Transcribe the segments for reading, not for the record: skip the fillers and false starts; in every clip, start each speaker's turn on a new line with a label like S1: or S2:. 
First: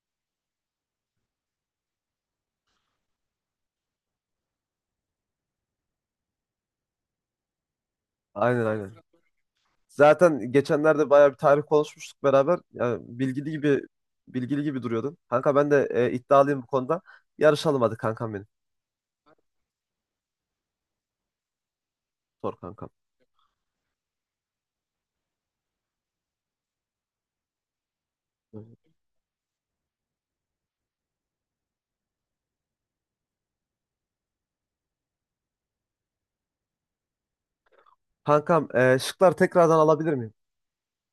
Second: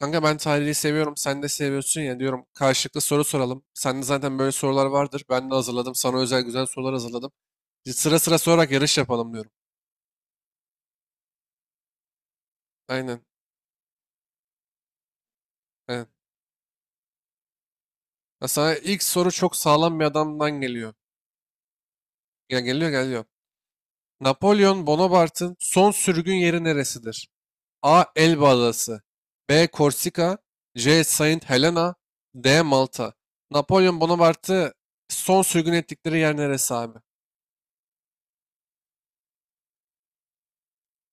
S1: Kanka ben tarihi seviyorum. Sen de seviyorsun ya, diyorum. Karşılıklı soru soralım. Sende zaten böyle sorular vardır. Ben de hazırladım. Sana özel güzel sorular hazırladım. Sıra sıra
S2: Aynen
S1: sorarak
S2: aynen.
S1: yarış yapalım diyorum.
S2: Zaten geçenlerde bayağı bir tarih konuşmuştuk beraber. Yani
S1: Aynen.
S2: bilgili gibi duruyordun. Kanka ben de
S1: Aynen.
S2: iddialıyım bu konuda. Yarışalım hadi kankam benim.
S1: Ya, sana ilk soru çok sağlam bir adamdan geliyor.
S2: Sor
S1: Ya,
S2: kankam.
S1: geliyor geliyor. Napolyon Bonaparte'ın son sürgün yeri neresidir? A. Elba
S2: Hı hı.
S1: Adası. B. Korsika. C. Saint Helena. D. Malta. Napolyon Bonaparte'ı son sürgün ettikleri yer neresi abi?
S2: Kankam şıklar tekrardan alabilir miyim?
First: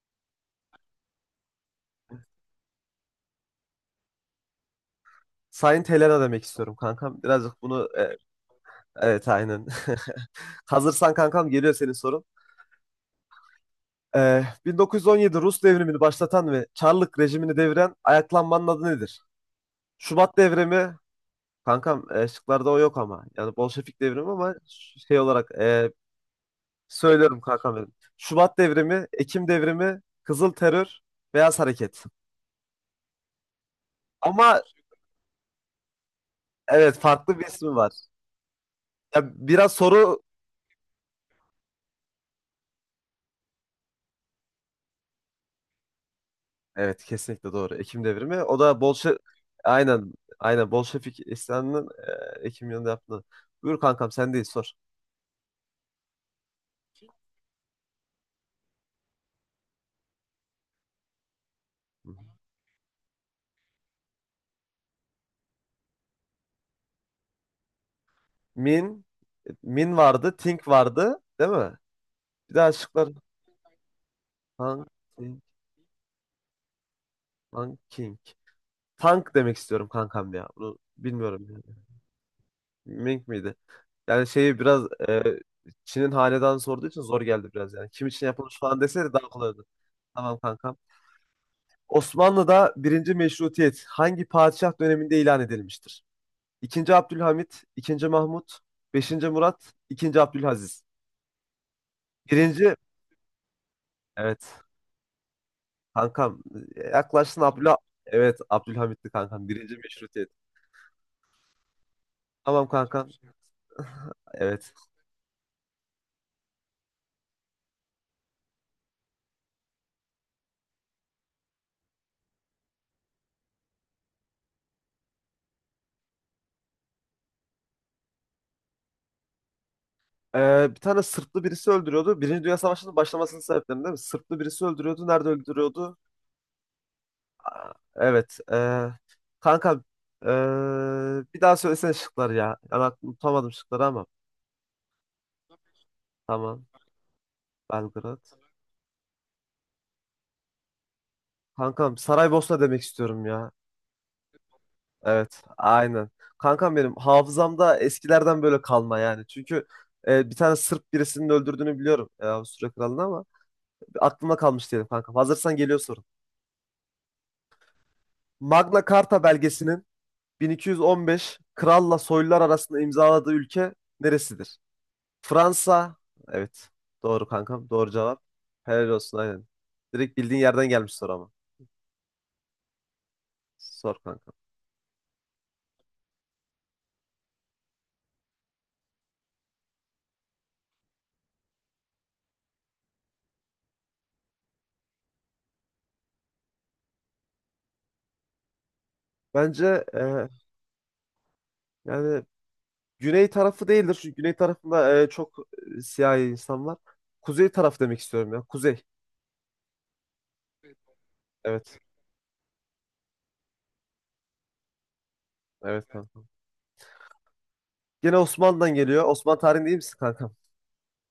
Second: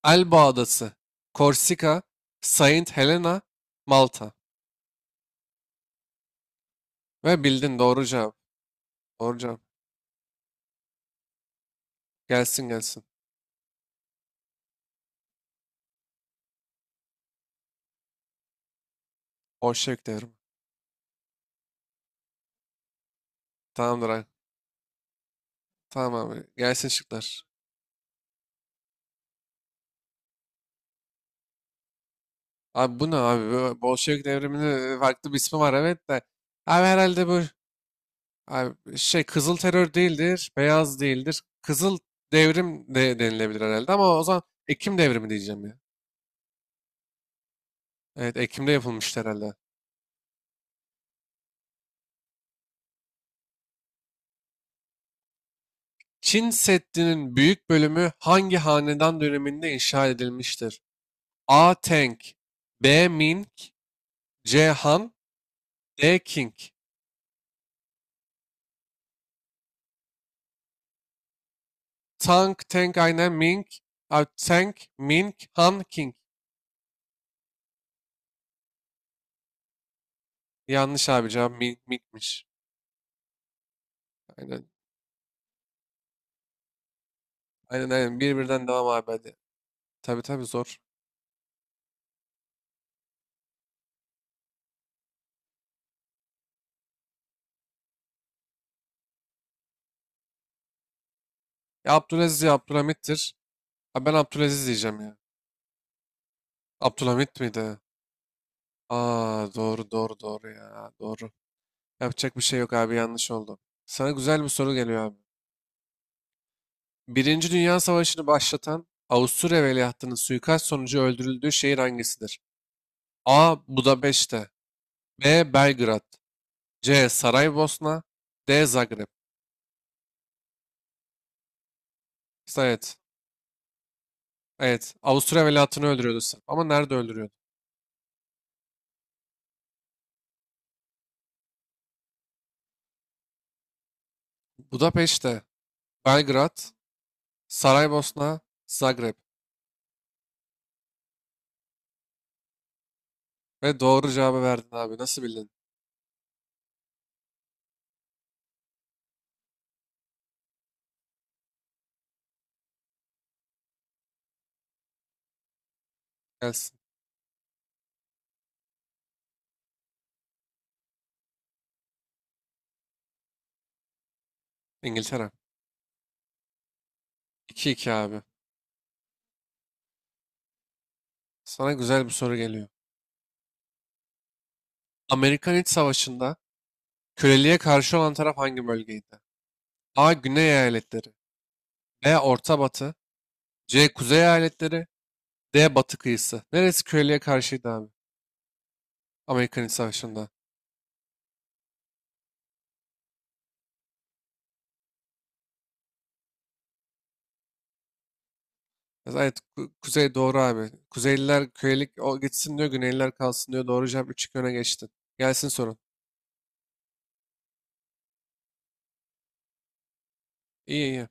S1: Elba Adası, Korsika, Saint Helena, Malta.
S2: Saint Helena demek istiyorum kankam.
S1: Ve
S2: Birazcık
S1: bildin,
S2: bunu
S1: doğru cevap.
S2: evet
S1: Doğru cevap.
S2: aynen. Hazırsan kankam geliyor senin sorun.
S1: Gelsin gelsin.
S2: 1917 Rus devrimini başlatan ve Çarlık rejimini deviren ayaklanmanın adı nedir?
S1: Bolşevik devrimi.
S2: Şubat devrimi. Kankam şıklarda o yok ama. Yani Bolşevik
S1: Tamamdır abi.
S2: devrimi, ama şey olarak
S1: Tamam abi. Gelsin
S2: söylüyorum
S1: şıklar.
S2: kankam benim. Şubat devrimi, Ekim devrimi, Kızıl Terör, Beyaz Hareket.
S1: Abi, bu ne abi? Bu Bolşevik
S2: Ama
S1: devriminin farklı bir ismi var, evet de. Abi
S2: evet
S1: herhalde
S2: farklı
S1: bu
S2: bir ismi var.
S1: abi
S2: Ya
S1: şey kızıl
S2: biraz
S1: terör
S2: soru
S1: değildir. Beyaz değildir. Kızıl devrim de denilebilir herhalde, ama o zaman Ekim devrimi diyeceğim ya.
S2: evet kesinlikle doğru. Ekim
S1: Evet,
S2: devrimi. O
S1: Ekim'de
S2: da Bolşe
S1: yapılmıştı herhalde.
S2: aynen aynen, Bolşevik isyanının Ekim yılında yaptığı. Buyur kankam, sen değil sor.
S1: Çin Seddi'nin büyük bölümü hangi hanedan döneminde inşa edilmiştir? A.
S2: Hı hı.
S1: Tang B. Ming C. Han D. King
S2: Min Min vardı, Think vardı, değil mi? Bir
S1: Tang,
S2: daha
S1: Tang
S2: şıklar.
S1: aynen Ming. Abi Tang,
S2: Tank,
S1: Ming,
S2: Think,
S1: Han, King.
S2: Tank, King. Tank demek istiyorum kankam ya. Bunu
S1: Yanlış abi
S2: bilmiyorum
S1: cevap,
S2: yani.
S1: Ming, Ming'miş.
S2: Ming miydi? Yani şeyi
S1: Aynen.
S2: biraz e, Çin'in hanedanı sorduğu için zor geldi biraz
S1: Aynen
S2: yani. Kim
S1: aynen.
S2: için
S1: Bir
S2: yapılmış
S1: birden
S2: falan
S1: devam abi,
S2: deseydi daha
S1: hadi.
S2: kolay olurdu.
S1: Tabii
S2: Tamam
S1: tabii zor.
S2: kankam. Osmanlı'da birinci meşrutiyet hangi padişah döneminde ilan edilmiştir? İkinci Abdülhamit, ikinci Mahmut, beşinci Murat, ikinci Abdülaziz.
S1: Ya Abdülaziz ya
S2: Birinci,
S1: Abdülhamit'tir. Abi ben
S2: evet
S1: Abdülaziz diyeceğim ya.
S2: kankam,
S1: Abdülhamit
S2: yaklaştın.
S1: miydi?
S2: Evet, Abdülhamit'ti kankam
S1: Aa,
S2: birinci
S1: doğru doğru
S2: meşrutiyet.
S1: doğru ya. Doğru. Yapacak bir şey
S2: Tamam
S1: yok abi,
S2: kankam,
S1: yanlış oldu. Sana güzel bir
S2: evet.
S1: soru geliyor abi. Birinci Dünya Savaşı'nı başlatan Avusturya Veliahtının suikast sonucu öldürüldüğü şehir hangisidir? A. Budapeşte B. Belgrad C. Saraybosna D. Zagreb
S2: Bir tane Sırplı birisi öldürüyordu. Birinci Dünya Savaşı'nın
S1: Evet.
S2: başlamasının sebeplerinden değil mi? Sırplı birisi
S1: Evet.
S2: öldürüyordu. Nerede
S1: Avusturya Veliahtını
S2: öldürüyordu?
S1: öldürüyordu Sırp. Ama nerede öldürüyordu?
S2: Evet. Kanka ee, bir daha söylesene şıkları ya. Yani aklım tutamadım şıkları ama.
S1: Budapeşte, Belgrad,
S2: Tamam. Belgrad.
S1: Saraybosna, Zagreb.
S2: Kankam Saraybosna demek istiyorum ya.
S1: Ve doğru cevabı verdin abi. Nasıl
S2: Evet.
S1: bildin?
S2: Aynen. Kankam benim hafızamda eskilerden böyle kalma yani. Çünkü bir tane Sırp birisinin öldürdüğünü biliyorum. Avusturya kralını, ama aklımda kalmış diyelim kankam. Hazırsan geliyor sorun.
S1: Gelsin.
S2: Magna Carta belgesinin 1215 kralla soylular arasında imzaladığı ülke neresidir?
S1: İngiltere.
S2: Fransa. Evet. Doğru
S1: 2
S2: kankam. Doğru
S1: iki abi.
S2: cevap. Helal olsun, aynen. Direkt bildiğin yerden gelmiş soru ama.
S1: Sana güzel bir soru geliyor.
S2: Sor kankam.
S1: Amerikan İç Savaşı'nda köleliğe karşı olan taraf hangi bölgeydi? A. Güney eyaletleri. B. Orta Batı. C. Kuzey Eyaletleri. D. Batı kıyısı. Neresi köylüye karşıydı abi? Amerikan
S2: Bence
S1: İç Savaşı'nda.
S2: yani güney tarafı değildir. Çünkü güney tarafında çok siyahi insan var. Kuzey taraf demek istiyorum ya. Kuzey.
S1: Evet, Kuzey doğru abi. Kuzeyliler
S2: Evet.
S1: köylük o gitsin diyor, Güneyliler kalsın diyor. Doğru cevap, 3-2 öne geçtin. Gelsin sorun.
S2: Evet kankam. Gene Osmanlı'dan geliyor. Osmanlı tarihi değil misin kankam?
S1: İyi iyi.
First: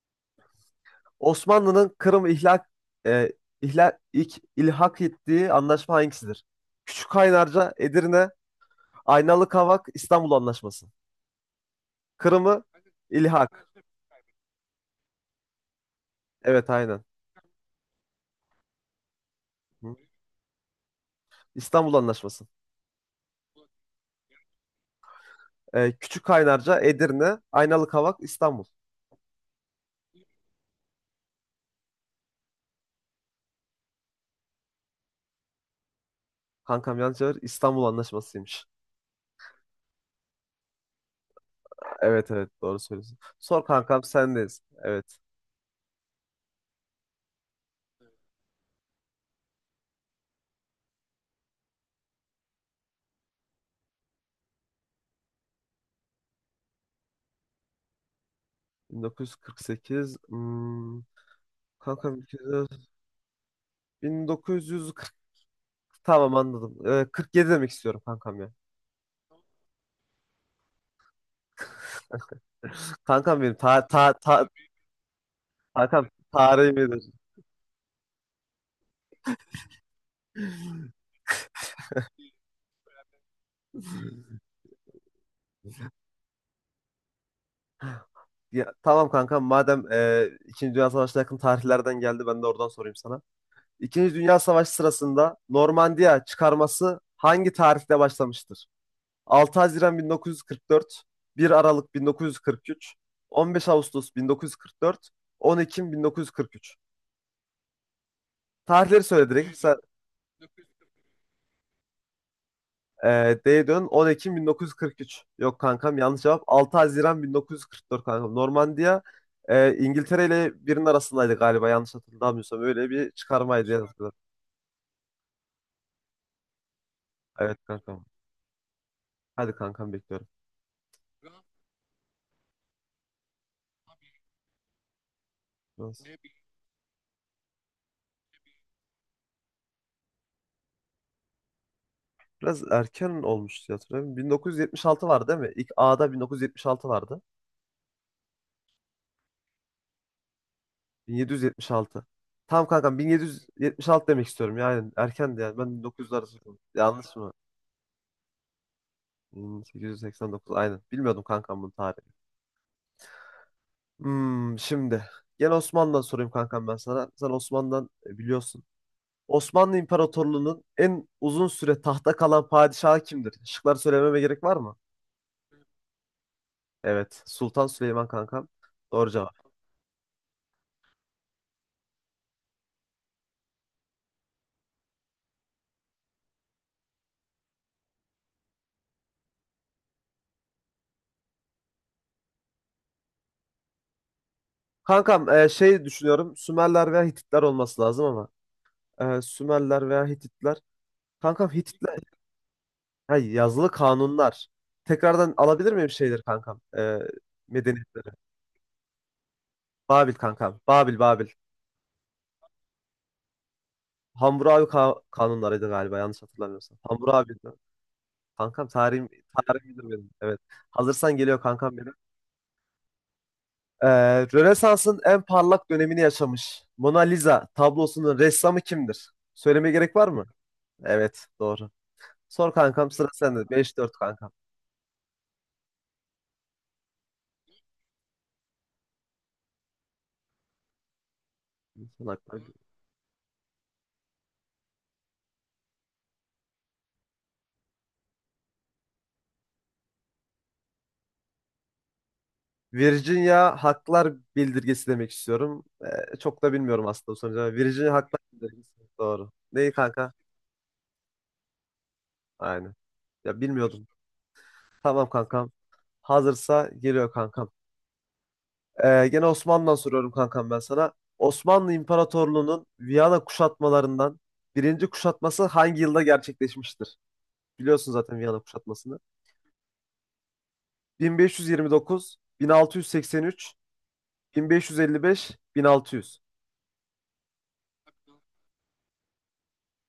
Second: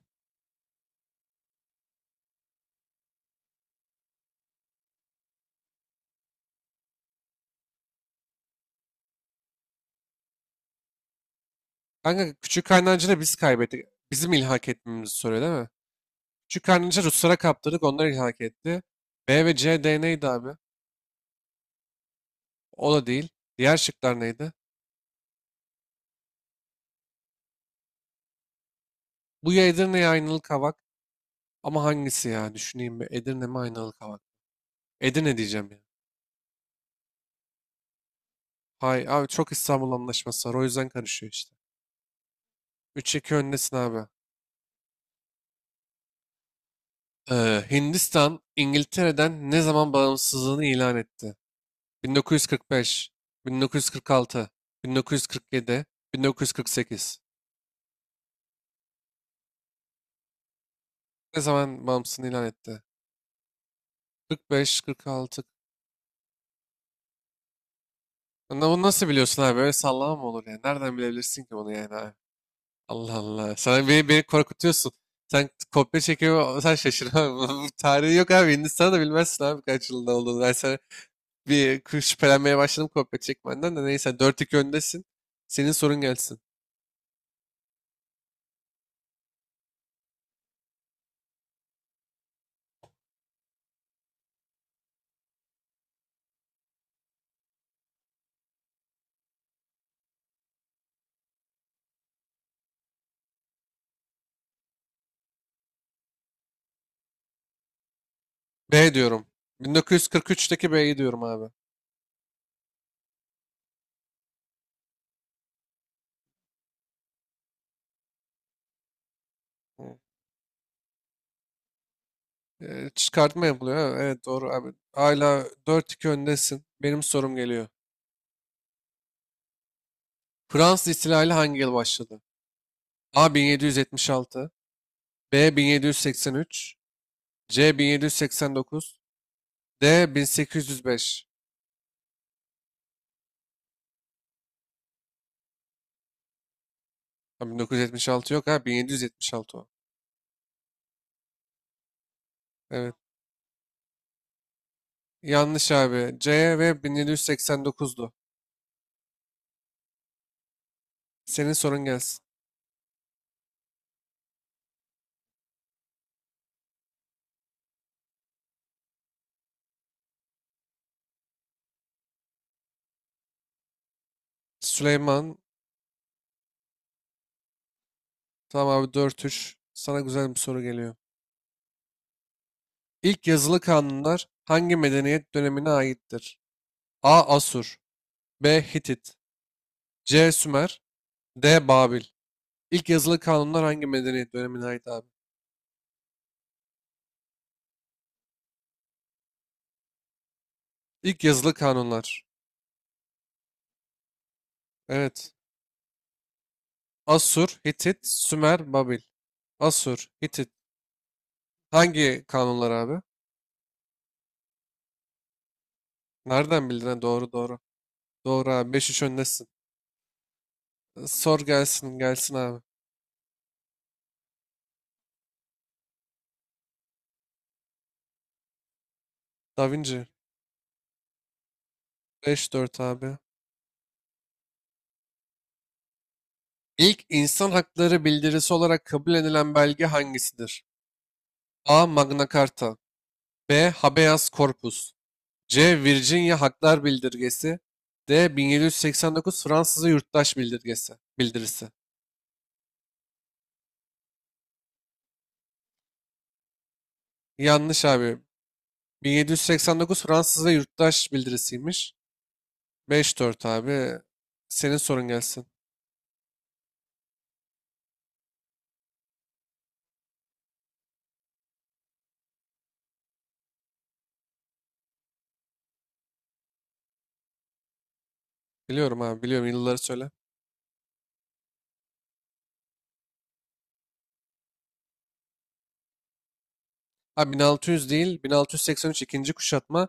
S2: Osmanlı'nın Kırım ihlak e, ihlal ilk ilhak ettiği anlaşma hangisidir? Küçük Kaynarca, Edirne, Aynalı Kavak, İstanbul Anlaşması.
S1: Kanka
S2: Kırım'ı
S1: Küçük da biz
S2: ilhak.
S1: kaybettik. Bizim ilhak etmemizi soruyor, değil mi? Küçük
S2: Evet
S1: kaynancı
S2: aynen.
S1: Ruslara kaptırdık, onlar ilhak etti. B ve C,
S2: Hı.
S1: D neydi abi?
S2: İstanbul Anlaşması.
S1: O da değil. Diğer şıklar neydi?
S2: Küçük Kaynarca, Edirne, Aynalı Kavak, İstanbul.
S1: Bu ya Edirne ya Aynalı Kavak. Ama hangisi ya? Düşüneyim bir. Edirne mi, Aynalı Kavak? Edirne diyeceğim ya.
S2: Kankam, yanlış cevap, İstanbul Anlaşması'ymış.
S1: Hay abi, çok İstanbul Anlaşması var. O yüzden karışıyor işte.
S2: Evet evet, doğru söylüyorsun.
S1: 3-2
S2: Sor
S1: öndesin
S2: kankam,
S1: abi.
S2: sendeyiz. Evet.
S1: Hindistan İngiltere'den ne zaman bağımsızlığını ilan etti? 1945, 1946, 1947, 1948.
S2: 1948.
S1: Ne zaman
S2: Kankam,
S1: bağımsızlığını ilan etti? 45,
S2: 1940,
S1: 46.
S2: tamam anladım. 47 demek istiyorum kankam ya.
S1: Lan, bunu nasıl biliyorsun abi? Öyle sallama mı olur yani? Nereden bilebilirsin ki bunu yani abi? Allah
S2: Kankam
S1: Allah.
S2: benim, ta
S1: Sen beni,
S2: ta
S1: beni
S2: ta
S1: korkutuyorsun. Sen kopya
S2: kankam
S1: çekiyor, sen
S2: tarihim
S1: şaşır
S2: iyidir.
S1: abi. Bu tarihi yok abi. Hindistan'ı da bilmezsin abi kaç yılında olduğunu. Ben sana şüphelenmeye başladım kopya çekmenden de, neyse, 4-2 öndesin. Senin sorun gelsin.
S2: Ya, tamam kankam, madem İkinci Dünya Savaşı'na yakın tarihlerden geldi, ben de oradan sorayım sana. İkinci Dünya Savaşı sırasında Normandiya çıkarması hangi tarihte başlamıştır? 6 Haziran 1944, 1 Aralık 1943, 15 Ağustos 1944, 10 Ekim 1943.
S1: B
S2: Tarihleri
S1: diyorum.
S2: söyle direkt.
S1: 1943'teki B'yi diyorum abi.
S2: D dön, 10 Ekim 1943. Yok kankam, yanlış cevap. 6 Haziran 1944 kankam. Normandiya İngiltere ile birinin arasındaydı galiba, yanlış hatırlamıyorsam. Öyle bir
S1: Çıkartma
S2: çıkarmaydı diye
S1: yapılıyor.
S2: güzel
S1: Ha?
S2: hatırlıyorum.
S1: Evet doğru abi. Hala 4-2 öndesin. Benim sorum
S2: Evet
S1: geliyor.
S2: kankam. Hadi kankam, bekliyorum.
S1: Fransız ihtilali hangi yıl başladı? A 1776, B
S2: Biraz,
S1: 1783, C 1789, D 1805.
S2: biraz erken olmuş diye hatırlıyorum. 1976 vardı değil mi? İlk A'da 1976 vardı.
S1: Ha, 1976 yok, ha 1776 o.
S2: 1776. Tamam
S1: Evet.
S2: kankam, 1776 demek istiyorum yani. Erkendi yani.
S1: Yanlış
S2: Ben
S1: abi.
S2: 1900'lar
S1: C
S2: arası.
S1: ve
S2: Yanlış mı?
S1: 1789'du.
S2: 1889, aynen. Bilmiyordum
S1: Senin
S2: kankam bunun
S1: sorun
S2: tarihi.
S1: gelsin.
S2: Şimdi gel, Osmanlı'dan sorayım kankam ben sana. Sen Osmanlı'dan biliyorsun. Osmanlı İmparatorluğu'nun en uzun süre tahta kalan padişahı kimdir? Şıklar söylememe gerek var mı?
S1: Süleyman,
S2: Evet, Sultan Süleyman kankam.
S1: tamam abi,
S2: Doğru
S1: dört
S2: cevap.
S1: üç. Sana güzel bir soru geliyor. İlk yazılı kanunlar hangi medeniyet dönemine aittir? A. Asur B. Hitit C. Sümer D. Babil İlk yazılı kanunlar hangi medeniyet dönemine ait abi?
S2: Kankam şey düşünüyorum. Sümerler veya Hititler olması lazım ama. Sümerler veya Hititler.
S1: İlk
S2: Kankam
S1: yazılı
S2: Hititler.
S1: kanunlar.
S2: Hay, yazılı kanunlar.
S1: Evet.
S2: Tekrardan alabilir miyim şeyleri kankam?
S1: Asur, Hitit,
S2: Medeniyetleri.
S1: Sümer, Babil. Asur,
S2: Babil
S1: Hitit.
S2: kankam. Babil, Babil.
S1: Hangi kanunlar abi?
S2: Hammurabi kanunlarıydı galiba, yanlış
S1: Nereden
S2: hatırlamıyorsam.
S1: bildin? Ha, doğru
S2: Hammurabi'ydi.
S1: doğru. Doğru
S2: Kankam,
S1: abi. Beş 3 öndesin.
S2: tarihim bilir benim. Evet. Hazırsan
S1: Sor,
S2: geliyor kankam benim.
S1: gelsin gelsin abi.
S2: Ee, Rönesans'ın en parlak dönemini yaşamış Mona Lisa tablosunun ressamı kimdir?
S1: Da
S2: Söylemeye gerek
S1: Vinci.
S2: var mı? Evet, doğru. Sor
S1: 5-4
S2: kankam, sıra
S1: abi.
S2: sende. 5-4 kankam.
S1: İlk insan hakları bildirisi olarak kabul edilen belge hangisidir? A.
S2: Son
S1: Magna
S2: haklar.
S1: Carta B. Habeas Corpus C. Virginia Haklar Bildirgesi D. 1789 Fransız ve Yurttaş Bildirgesi Bildirisi.
S2: Virginia Haklar Bildirgesi demek istiyorum. Çok da bilmiyorum aslında bu sonucu.
S1: Yanlış
S2: Virginia
S1: abi.
S2: Haklar Bildirgesi. Doğru. Neyi
S1: 1789
S2: kanka?
S1: Fransız ve Yurttaş Bildirisiymiş.
S2: Aynen.
S1: Beş
S2: Ya
S1: dört
S2: bilmiyordum.
S1: abi. Senin sorun
S2: Tamam
S1: gelsin.
S2: kankam. Hazırsa geliyor kankam. Gene Osmanlı'dan soruyorum kankam ben sana. Osmanlı İmparatorluğu'nun Viyana kuşatmalarından birinci kuşatması hangi yılda gerçekleşmiştir? Biliyorsun zaten Viyana kuşatmasını.
S1: Biliyorum abi biliyorum, yılları söyle.
S2: 1529, 1683, 1555, 1600.
S1: Abi 1600 değil, 1683 ikinci kuşatma.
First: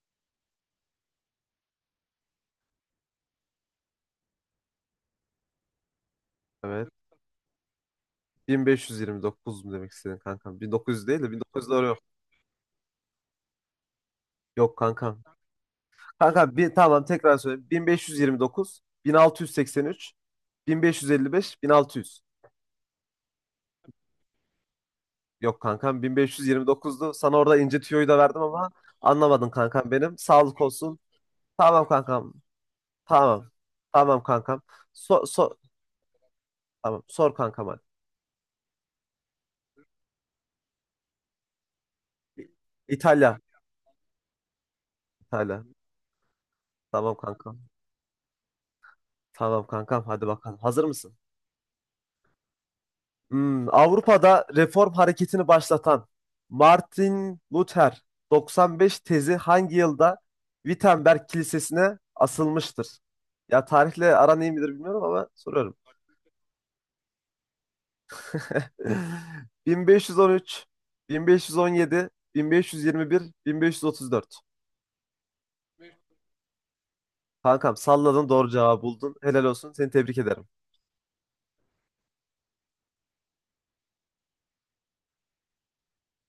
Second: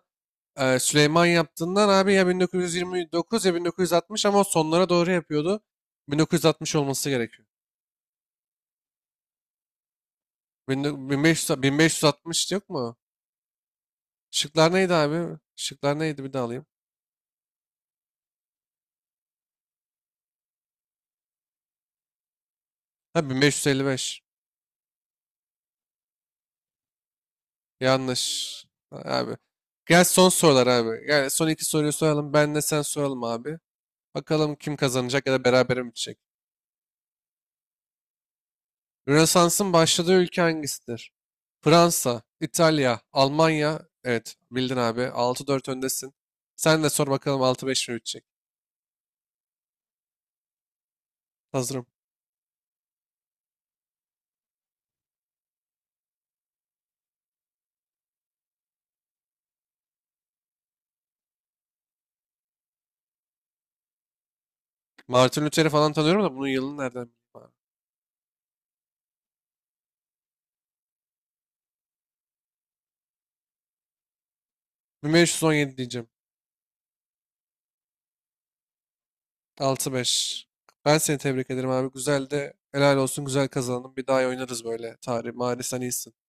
S1: Süleyman yaptığından abi ya 1929 ya 1960, ama o sonlara doğru yapıyordu. 1960
S2: Evet.
S1: olması gerekiyor.
S2: 1529 mu demek istedin kankam? 1900 değil de
S1: 1500,
S2: 1900, doğru yok.
S1: 1560 yok mu? Şıklar
S2: Yok
S1: neydi
S2: kankam.
S1: abi? Şıklar neydi, bir daha
S2: Kankam
S1: alayım.
S2: bir, tamam, tekrar söyleyeyim. 1529, 1683, 1555, 1600.
S1: Ha, 1555.
S2: Yok kankam, 1529'du. Sana orada ince tüyoyu da verdim
S1: Yanlış.
S2: ama
S1: Abi.
S2: anlamadın kankam
S1: Gel
S2: benim.
S1: son
S2: Sağlık
S1: sorular
S2: olsun.
S1: abi. Gel, son iki
S2: Tamam
S1: soruyu soralım.
S2: kankam.
S1: Ben de sen soralım
S2: Tamam.
S1: abi.
S2: Tamam
S1: Bakalım
S2: kankam.
S1: kim
S2: So,
S1: kazanacak ya da
S2: so,
S1: berabere mi bitecek.
S2: tamam. Sor kankam hadi.
S1: Rönesans'ın başladığı ülke hangisidir? Fransa, İtalya,
S2: İtalya.
S1: Almanya. Evet, bildin abi. altı
S2: İtalya.
S1: dört öndesin. Sen de sor
S2: Tamam
S1: bakalım,
S2: kankam.
S1: 6-5 mi bitecek?
S2: Tamam kankam. Hadi bakalım. Hazır mısın?
S1: Hazırım.
S2: Avrupa'da reform hareketini başlatan Martin Luther 95 tezi hangi yılda Wittenberg Kilisesi'ne asılmıştır? Ya tarihle aran iyi midir bilmiyorum ama
S1: Martin Luther'i
S2: soruyorum.
S1: falan tanıyorum da bunun yılını nereden bileyim abi?
S2: 1513, 1517, 1521, 1534.
S1: 1517 diyeceğim.
S2: Kankam salladın, doğru cevabı buldun. Helal olsun. Seni
S1: Altı
S2: tebrik
S1: beş.
S2: ederim.
S1: Ben seni tebrik ederim abi. Güzel de, helal olsun, güzel kazandın. Bir daha oynarız böyle. Tarih, maalesef sen iyisin.